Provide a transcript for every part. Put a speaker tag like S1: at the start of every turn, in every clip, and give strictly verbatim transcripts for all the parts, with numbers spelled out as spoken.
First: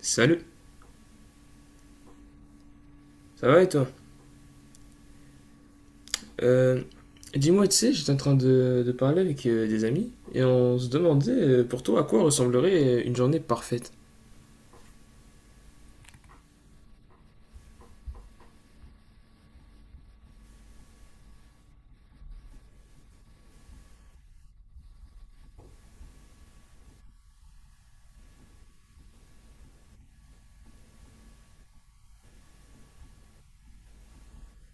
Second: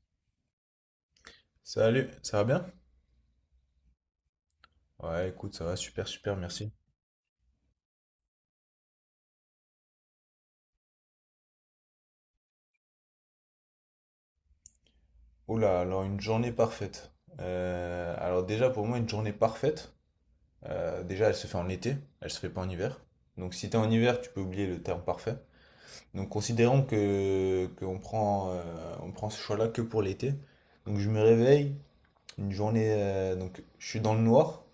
S1: Salut,
S2: Salut, ça va bien?
S1: ça va et toi?
S2: Ouais, écoute, ça va super, super, merci.
S1: Euh, Dis-moi, tu sais, j'étais en train de, de parler avec euh, des amis et on se demandait euh, pour toi à quoi ressemblerait euh, une journée parfaite.
S2: Oula, alors une journée parfaite. Euh, alors déjà, pour moi, une journée parfaite, euh, déjà, elle se fait en été, elle se fait pas en hiver. Donc si t'es en hiver, tu peux oublier le terme parfait. Donc considérons que qu'on prend, euh, on prend ce choix-là que pour l'été. Donc je me réveille, une journée, euh, donc je suis dans le noir,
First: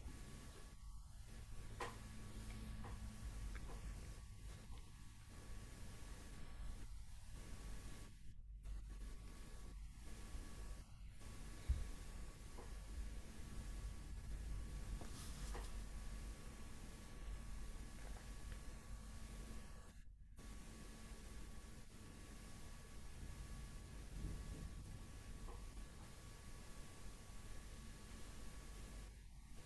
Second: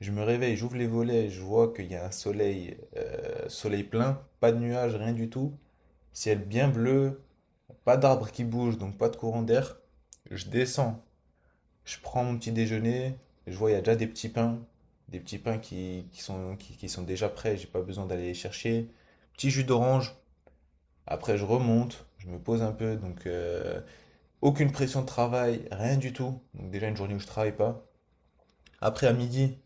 S2: je me réveille, j'ouvre les volets, je vois qu'il y a un soleil, euh, soleil plein, pas de nuages, rien du tout, ciel bien bleu. Pas d'arbres qui bougent, donc pas de courant d'air. Je descends, je prends mon petit déjeuner, je vois il y a déjà des petits pains, des petits pains qui, qui sont, qui, qui sont déjà prêts, j'ai pas besoin d'aller les chercher. Petit jus d'orange, après je remonte, je me pose un peu, donc euh, aucune pression de travail, rien du tout. Donc déjà une journée où je travaille pas. Après à midi,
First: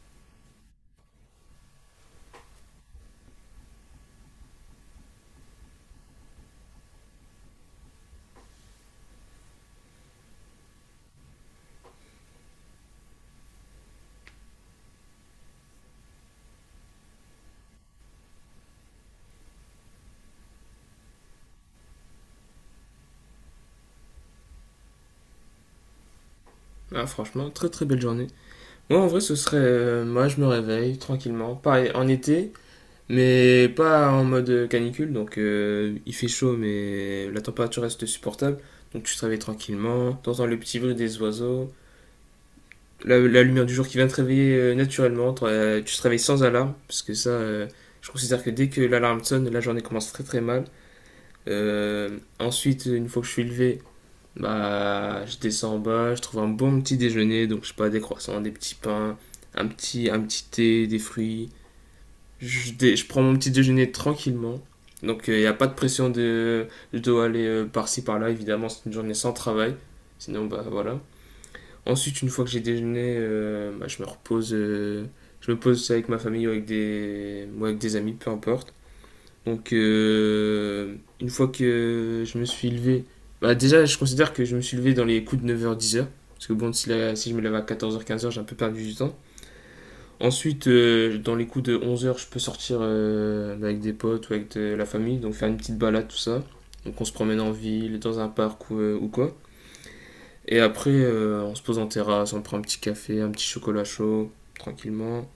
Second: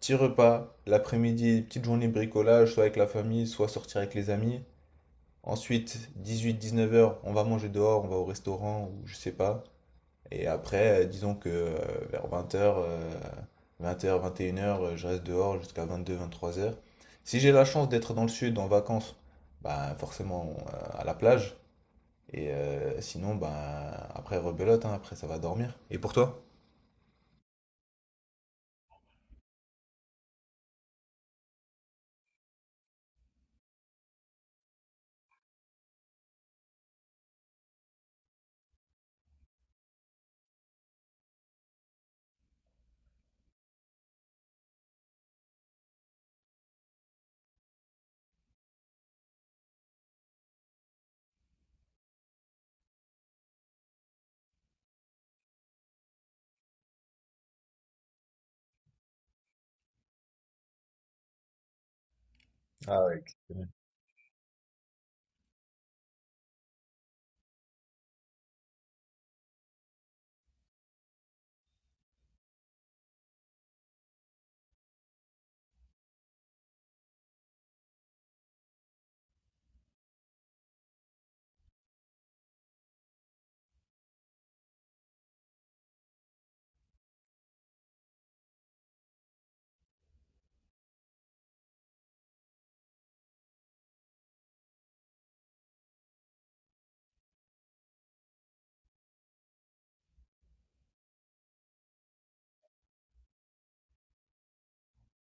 S2: petit repas, l'après-midi, petite journée bricolage, soit avec la famille, soit sortir avec les amis. Ensuite, dix-huit à dix-neuf heures, on va manger dehors, on va au restaurant ou je sais pas. Et après, euh, disons que euh, vers vingt heures, vingt heures, vingt et une heures, je reste dehors jusqu'à vingt-deux, vingt-trois heures. Si j'ai la chance d'être dans le sud en vacances, bah forcément euh, à la plage. Et euh, sinon, ben après rebelote, hein, après ça va dormir. Et pour toi?
S1: Ah, franchement, très très belle journée. Moi, en vrai, ce serait, euh, moi, je me réveille tranquillement, pareil, en été, mais pas en mode canicule, donc euh, il fait chaud, mais la température reste supportable, donc tu te réveilles tranquillement, t'entends le petit bruit des oiseaux, la, la lumière du jour qui vient te réveiller euh, naturellement. euh, tu te réveilles sans alarme, parce que ça, euh, je considère que dès que l'alarme sonne, la journée commence très très mal. Euh, ensuite, une fois que je suis levé, bah, je descends en bas, je trouve un bon petit déjeuner, donc je sais pas, des croissants, des petits pains, un petit, un petit thé, des fruits. Je, dé- je prends mon petit déjeuner tranquillement. Donc il euh, n'y a pas de pression de je dois aller euh, par-ci par-là, évidemment, c'est une journée sans travail. Sinon, bah voilà. Ensuite, une fois que j'ai déjeuné, euh, bah, je me repose. euh, je me pose avec ma famille ou avec des, ou avec des amis, peu importe. Donc, euh, une fois que je me suis levé. Bah, déjà, je considère que je me suis levé dans les coups de neuf heures dix heures. Parce que bon, si, la- si je me lève à quatorze heures quinze heures, j'ai un peu perdu du temps. Ensuite, euh, dans les coups de onze heures, je peux sortir euh, avec des potes ou avec de la famille. Donc, faire une petite balade, tout ça. Donc, on se promène en ville, dans un parc ou, euh, ou quoi. Et après, euh, on se pose en terrasse, on prend un petit café, un petit chocolat chaud, tranquillement.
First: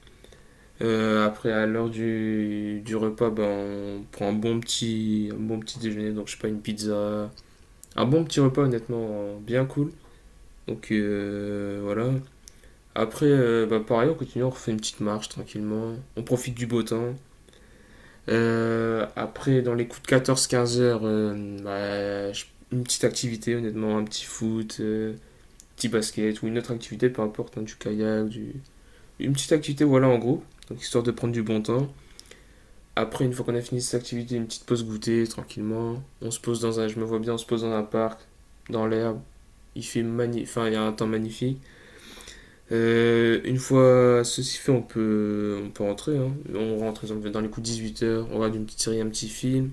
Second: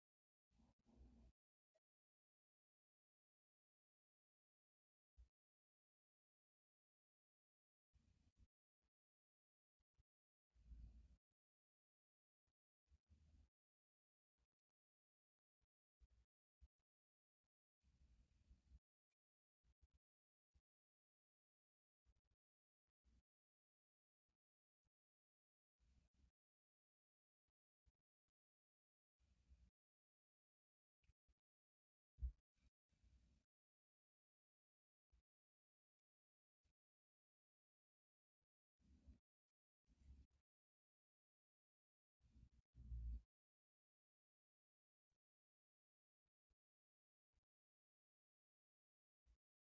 S1: Euh, après, à l'heure du, du repas, ben, on prend un bon, petit, un bon petit déjeuner, donc je sais pas, une pizza. Un bon petit repas, honnêtement, euh, bien cool. Donc euh, voilà. Après, euh, bah, pareil, on continue, on refait une petite marche tranquillement. On profite du beau temps. Euh, après, dans les coups de quatorze à quinze heures, euh, bah, je- une petite activité, honnêtement, un petit foot, euh, petit basket ou une autre activité, peu importe, hein, du kayak, du... une petite activité, voilà, en gros, donc histoire de prendre du bon temps. Après, une fois qu'on a fini cette activité, une petite pause goûter, tranquillement. On se pose dans un, je me vois bien, on se pose dans un parc, dans l'herbe. Il fait magnifique, enfin, il y a un temps magnifique. Euh, une fois ceci fait, on peut, on peut rentrer, hein. On rentre, exemple, dans les coups de huit heures, on regarde une petite série, un petit film.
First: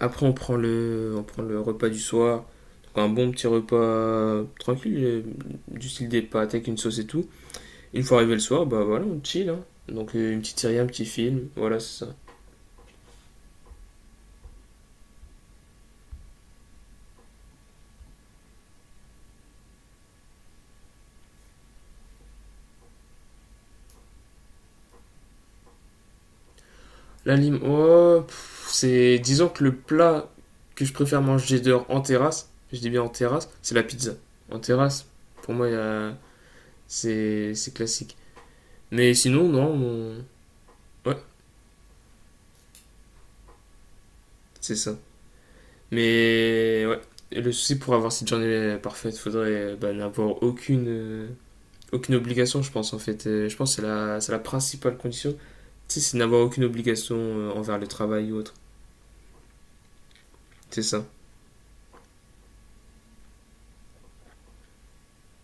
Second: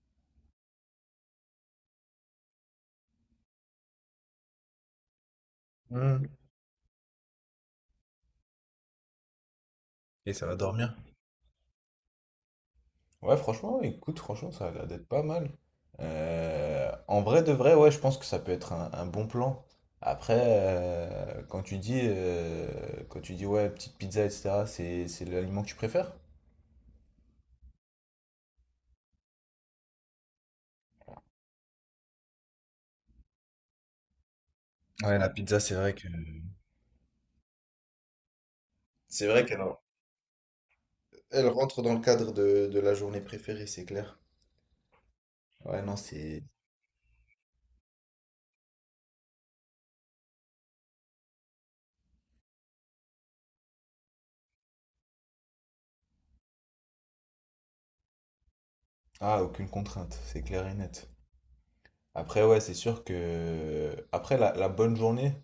S1: Après, on prend le, on prend le repas du soir. Donc, un bon petit repas tranquille, euh, du style des
S2: Hmm.
S1: pâtes avec une sauce et tout. Une fois arrivé le soir, bah voilà, on chill, hein. Donc euh,
S2: Et
S1: une
S2: ça va
S1: petite série, un
S2: dormir.
S1: petit film, voilà, c'est ça.
S2: Ouais, franchement, écoute, franchement, ça a l'air d'être pas mal. Euh, en vrai de vrai, ouais, je pense que ça peut être un, un bon plan. Après, euh, quand tu dis, euh, quand tu dis, ouais, petite pizza, et cetera, c'est, c'est l'aliment que tu préfères?
S1: L'anime, oh, c'est. Disons que le plat que je préfère manger dehors en terrasse, je dis bien en terrasse, c'est la pizza. En terrasse,
S2: Ouais, la
S1: pour
S2: pizza,
S1: moi, y
S2: c'est vrai que...
S1: a- c'est c'est classique. Mais
S2: C'est vrai
S1: sinon,
S2: qu'elle
S1: non, on- ouais,
S2: elle rentre dans le cadre de, de la journée préférée, c'est clair.
S1: c'est ça.
S2: Ouais, non, c'est...
S1: Mais ouais. Et le souci pour avoir cette journée parfaite, faudrait euh, bah, n'avoir aucune, euh, aucune obligation, je pense, en fait. Euh, Je pense que c'est la, c'est la principale condition, si c'est n'avoir aucune obligation euh, envers le travail ou autre.
S2: Ah, aucune contrainte, c'est clair et
S1: C'est ça.
S2: net. Après, ouais, c'est sûr que... Après, la, la bonne journée,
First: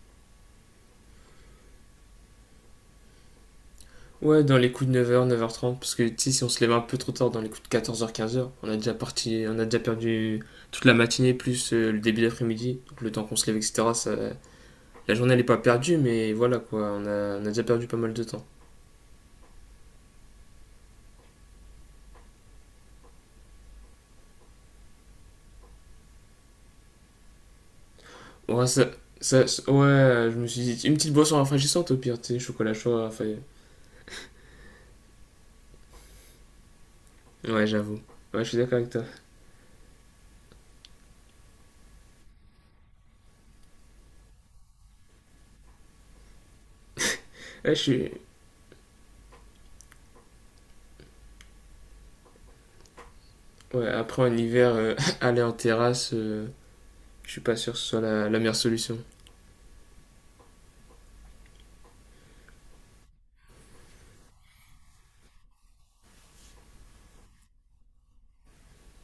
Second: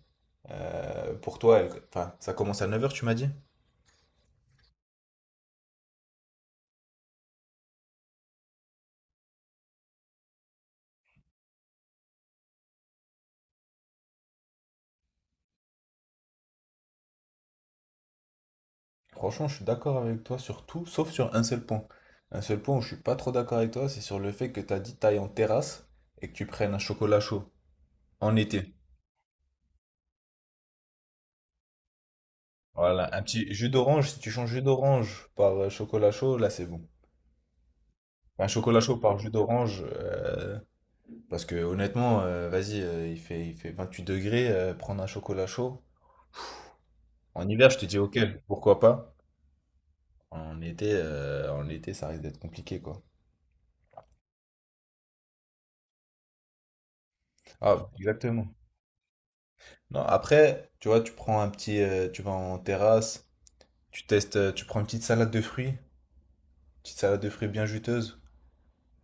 S2: euh, pour toi, elle- enfin, ça commence à neuf heures tu m'as dit?
S1: Ouais, dans les coups de neuf heures neuf heures trente, parce que tu sais, si on se lève un peu trop tard dans les coups de quatorze heures quinze heures, on a déjà parti, on a déjà perdu toute la matinée plus euh, le début d'après-midi, donc le temps qu'on se lève, et cetera. Ça, la journée elle est pas perdue, mais voilà quoi, on a, on a déjà perdu pas mal de temps.
S2: Franchement, je suis d'accord avec toi sur tout, sauf sur un seul point. Un seul point où je suis pas trop d'accord avec toi, c'est sur le fait que tu as dit taille en terrasse et que tu prennes un chocolat chaud en
S1: Ouais,
S2: été.
S1: ça, ça, ça- ouais, je me suis dit, une petite boisson rafraîchissante au pire, tu sais, chocolat chaud,
S2: Voilà, un
S1: enfin.
S2: petit jus d'orange, si tu changes jus d'orange par euh, chocolat chaud, là c'est bon.
S1: Ouais, j'avoue. Ouais,
S2: Un
S1: je suis d'accord
S2: chocolat
S1: avec
S2: chaud
S1: toi.
S2: par jus d'orange, euh, parce que honnêtement, euh, vas-y, euh, il fait, il fait vingt-huit degrés, euh, prendre un chocolat chaud. En
S1: Ouais,
S2: hiver,
S1: je
S2: je te dis
S1: suis...
S2: ok, pourquoi pas. En été, euh, en été, ça risque d'être compliqué, quoi.
S1: ouais, après en hiver, euh, aller en terrasse, euh, je suis pas sûr que ce
S2: Ah,
S1: soit la, la
S2: exactement.
S1: meilleure solution.
S2: Non, après, tu vois, tu prends un petit, euh, tu vas en terrasse, tu testes, euh, tu prends une petite salade de fruits, petite salade de fruits bien juteuse,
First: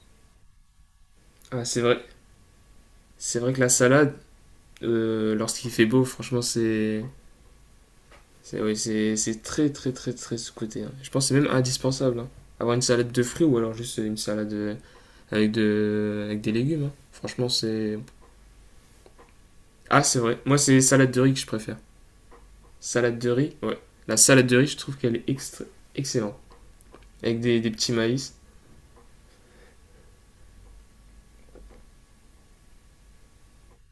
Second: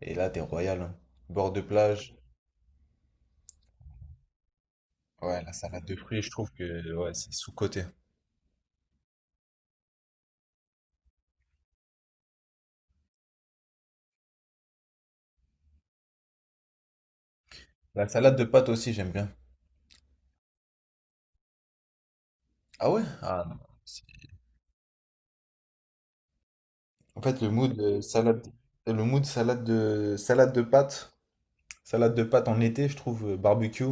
S2: et là, t'es royal, hein. Bord de
S1: Ah, c'est vrai.
S2: plage.
S1: C'est vrai que la salade, euh,
S2: Ouais, la
S1: lorsqu'il
S2: salade
S1: fait
S2: de
S1: beau,
S2: fruits, je
S1: franchement,
S2: trouve que
S1: c'est.
S2: ouais, c'est sous-coté.
S1: C'est oui, c'est c'est très, très, très, très sous-coté, hein. Je pense que c'est même indispensable, hein. Avoir une salade de fruits ou alors juste une salade euh, avec, de, avec des légumes, hein. Franchement, c'est.
S2: La salade de pâtes aussi, j'aime bien.
S1: Ah, c'est vrai. Moi, c'est salade de riz que je préfère.
S2: Ah ouais?
S1: Salade de
S2: Ah
S1: riz,
S2: non.
S1: ouais.
S2: C'est-
S1: La salade de riz, je trouve qu'elle est extra- excellente.
S2: en
S1: Avec
S2: fait, le
S1: des, des
S2: mood
S1: petits
S2: euh,
S1: maïs.
S2: salade, le mood salade de salade de pâtes, salade de pâtes en été, je trouve euh, barbecue.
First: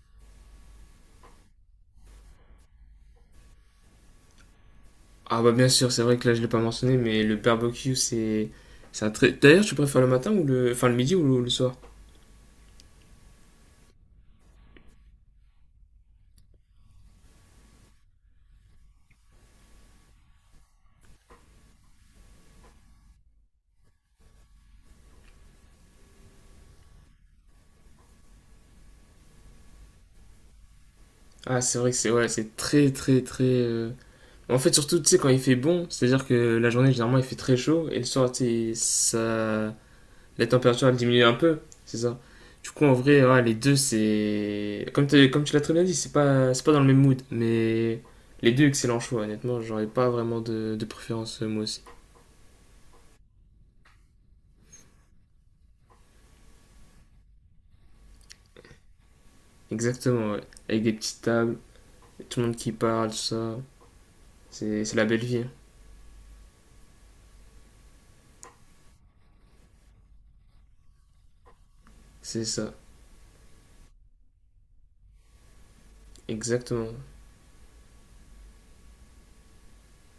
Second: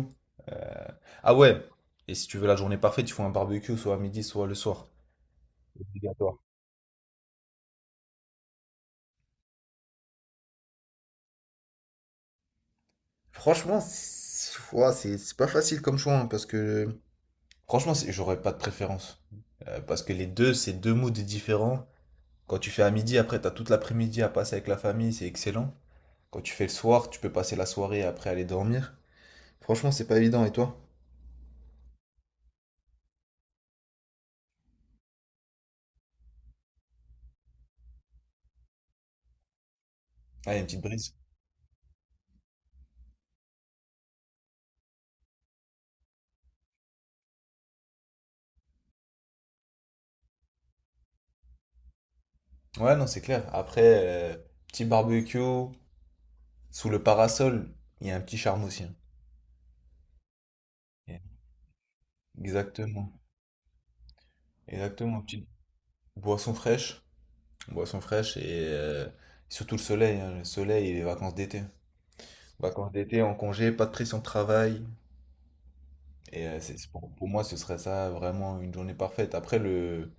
S2: euh, Ah ouais. Et si tu veux la journée parfaite, il faut un barbecue soit à midi, soit le soir.
S1: Ah bah bien sûr, c'est vrai que là
S2: Obligatoire.
S1: je l'ai pas mentionné, mais le barbecue c'est c'est un très. D'ailleurs, tu préfères le matin ou le, enfin le midi ou le, le soir?
S2: Franchement, c'est ouah, c'est- c'est pas facile comme choix, hein, parce que franchement, c'est- j'aurais pas de préférence. Euh, parce que les deux, c'est deux moods différents. Quand tu fais à midi, après, t'as toute l'après-midi à passer avec la famille, c'est excellent. Quand tu fais le soir, tu peux passer la soirée et après aller dormir. Franchement, c'est pas évident, et toi?
S1: Ah, c'est vrai que c'est ouais, c'est très très très. euh, En fait, surtout tu sais quand il fait bon, c'est-à-dire que la journée généralement il fait très chaud et le soir tu sais, ça, la
S2: Ah, il y a une petite
S1: température elle
S2: brise.
S1: diminue un peu, c'est ça. Du coup en vrai, ouais, les deux c'est comme tu comme tu l'as très bien dit, c'est pas c'est pas dans le même mood, mais les deux excellents choix. Honnêtement, j'aurais pas vraiment de de préférence, euh, moi aussi.
S2: Ouais, non, c'est clair. Après, euh, petit barbecue, sous le parasol, il y a un petit charme aussi, hein.
S1: Exactement, ouais. Avec des petites tables. Tout le monde qui parle,
S2: Exactement,
S1: ça. C'est c'est la belle
S2: exactement.
S1: vie,
S2: Petite
S1: hein.
S2: boisson fraîche. Boisson fraîche et euh, surtout le soleil, hein, le soleil et les vacances d'été.
S1: C'est ça,
S2: Vacances d'été en congé, pas de pression de travail. Et euh, c'est, c'est
S1: exactement.
S2: pour, pour moi, ce serait ça vraiment une journée parfaite. Après, le,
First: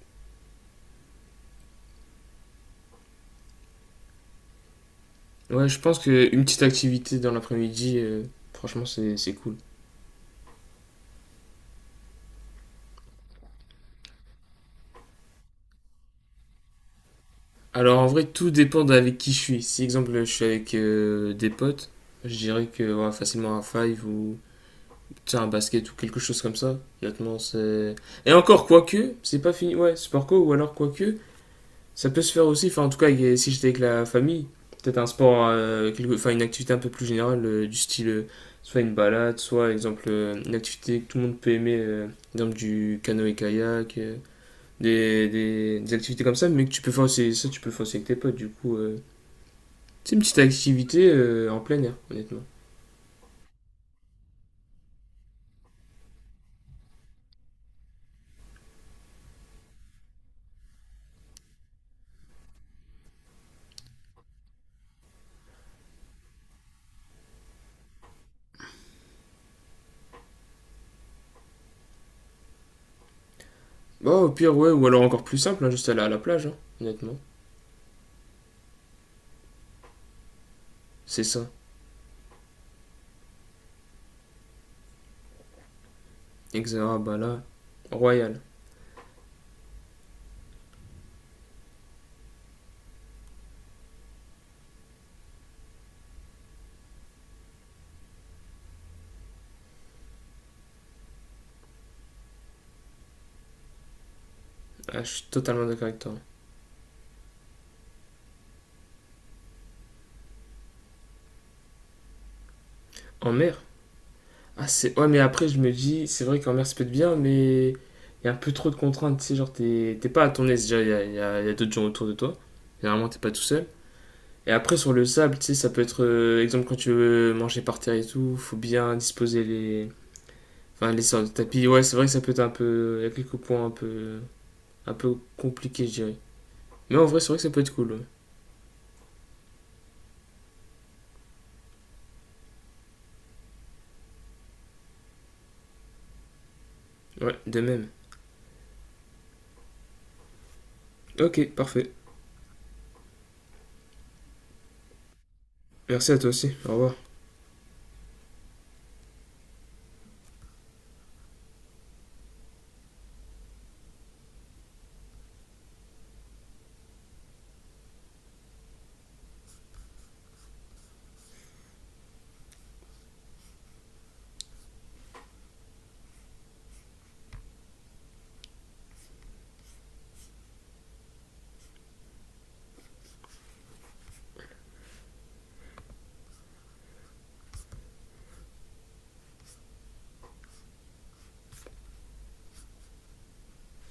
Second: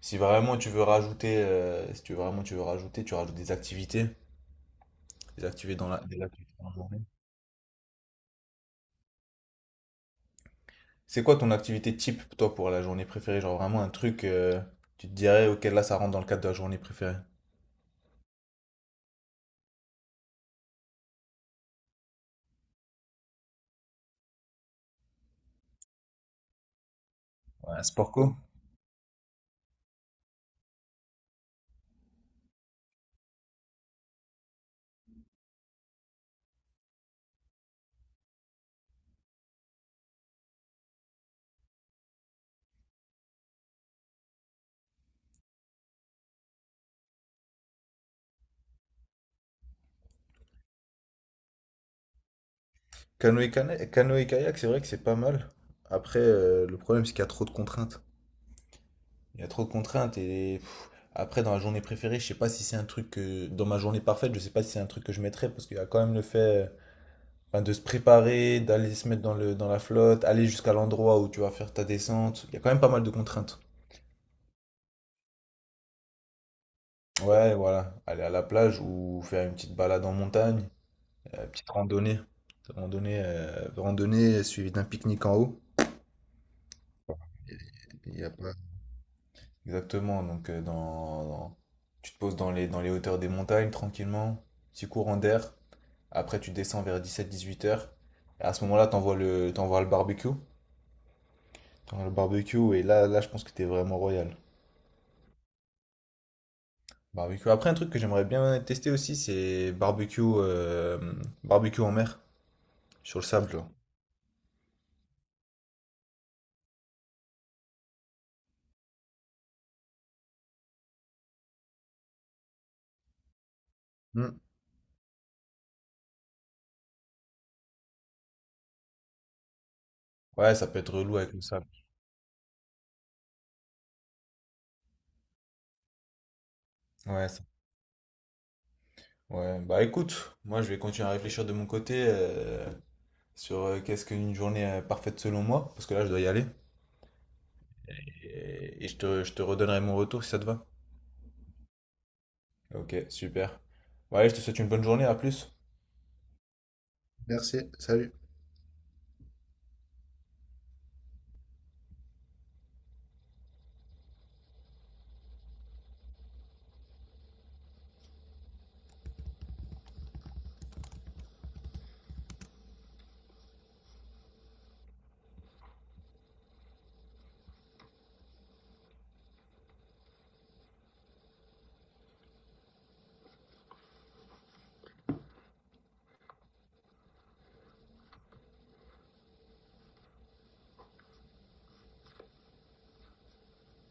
S2: si vraiment tu veux rajouter, euh, si tu veux vraiment tu veux rajouter, tu rajoutes des activités, des
S1: Ouais,
S2: activités
S1: je
S2: dans
S1: pense
S2: la, des
S1: qu'une
S2: activités
S1: petite
S2: dans la journée.
S1: activité dans l'après-midi, euh, franchement, c'est c'est cool.
S2: C'est quoi ton activité type, toi, pour la journée préférée? Genre vraiment un truc, euh, tu te dirais, ok, là, ça rentre dans le cadre de la journée préférée.
S1: Alors en vrai, tout dépend d'avec qui je suis. Si, exemple, je suis avec euh, des potes, je dirais que ouais, facilement un five ou tu sais, un basket ou quelque chose comme ça. Honnêtement,
S2: Ouais,
S1: c'est.
S2: sport
S1: Et
S2: co.
S1: encore, quoique, c'est pas fini. Ouais, sport co ou alors quoique, ça peut se faire aussi, enfin en tout cas si j'étais avec la famille, peut-être un sport, euh, quelque- enfin une activité un peu plus générale euh, du style euh, soit une balade, soit exemple euh, une activité que tout le monde peut aimer, euh, exemple du canoë-kayak, euh, des, des- des activités comme ça, mais que tu peux faire aussi, ça tu peux le faire aussi avec tes potes du coup. Euh, c'est une petite activité euh, en plein air, honnêtement.
S2: Canoë, cana- canoë kayak, c'est vrai que c'est pas mal. Après, euh, le problème, c'est qu'il y a trop de contraintes. Il y a trop de contraintes et pff, après dans la journée préférée, je sais pas si c'est un truc que dans ma journée parfaite, je sais pas si c'est un truc que je mettrais parce qu'il y a quand même le fait euh, ben, de se préparer, d'aller se mettre dans le dans la flotte, aller jusqu'à l'endroit où tu vas faire ta descente. Il y a quand même pas mal de contraintes.
S1: Bah au pire ouais, ou alors encore plus simple, hein, juste aller à la plage, hein, honnêtement.
S2: Ouais, voilà, aller à la plage ou faire une petite balade en montagne,
S1: C'est
S2: euh,
S1: ça.
S2: petite randonnée, randonnée, euh, randonnée suivie d'un pique-nique en haut.
S1: Exact, ah, bah là,
S2: Il y a
S1: royal.
S2: pas. Exactement, donc euh, dans, dans- tu te poses dans les, dans les hauteurs des montagnes tranquillement, petit courant d'air. Après, tu descends vers dix-sept dix-huit heures. À ce moment-là, t'envoies le, t'envoies le barbecue. T'envoies le barbecue et là, là, je pense que t'es vraiment royal.
S1: Ah, je suis totalement d'accord avec toi.
S2: Barbecue. Après, un truc que j'aimerais bien tester aussi, c'est barbecue, euh, barbecue en mer, sur le
S1: En
S2: sable,
S1: mer?
S2: genre.
S1: Ah, c'est... Ouais, mais après, je me dis, c'est vrai qu'en mer, ça peut être bien, mais il y a un peu trop de contraintes. Tu sais, genre, t'es, t'es pas à ton aise. Déjà, il y a, il y a- il y a d'autres gens autour de toi. Généralement, t'es pas tout seul.
S2: Hmm.
S1: Et après, sur le sable, tu sais, ça peut être, euh, exemple, quand tu veux manger par terre et tout, faut bien disposer les.
S2: Ouais, ça peut
S1: Enfin,
S2: être
S1: les
S2: relou
S1: sortes de
S2: avec le sable.
S1: tapis. Ouais, c'est vrai que ça peut être un peu. Il y a quelques points un peu. Un peu compliqués, je dirais. Mais en vrai, c'est
S2: Ouais,
S1: vrai que
S2: ça-
S1: ça peut être cool. Ouais,
S2: ouais. Bah écoute, moi, je vais continuer à réfléchir de mon côté euh, sur euh, qu'est-ce qu'une journée euh, parfaite selon moi, parce que là, je dois y aller.
S1: ouais, de même.
S2: Et, et je te, je te redonnerai mon retour si ça te va.
S1: Ok, parfait.
S2: Ok, super. Ouais, je te souhaite une bonne journée, à plus.
S1: Merci à toi aussi. Au revoir.
S2: Merci. Salut.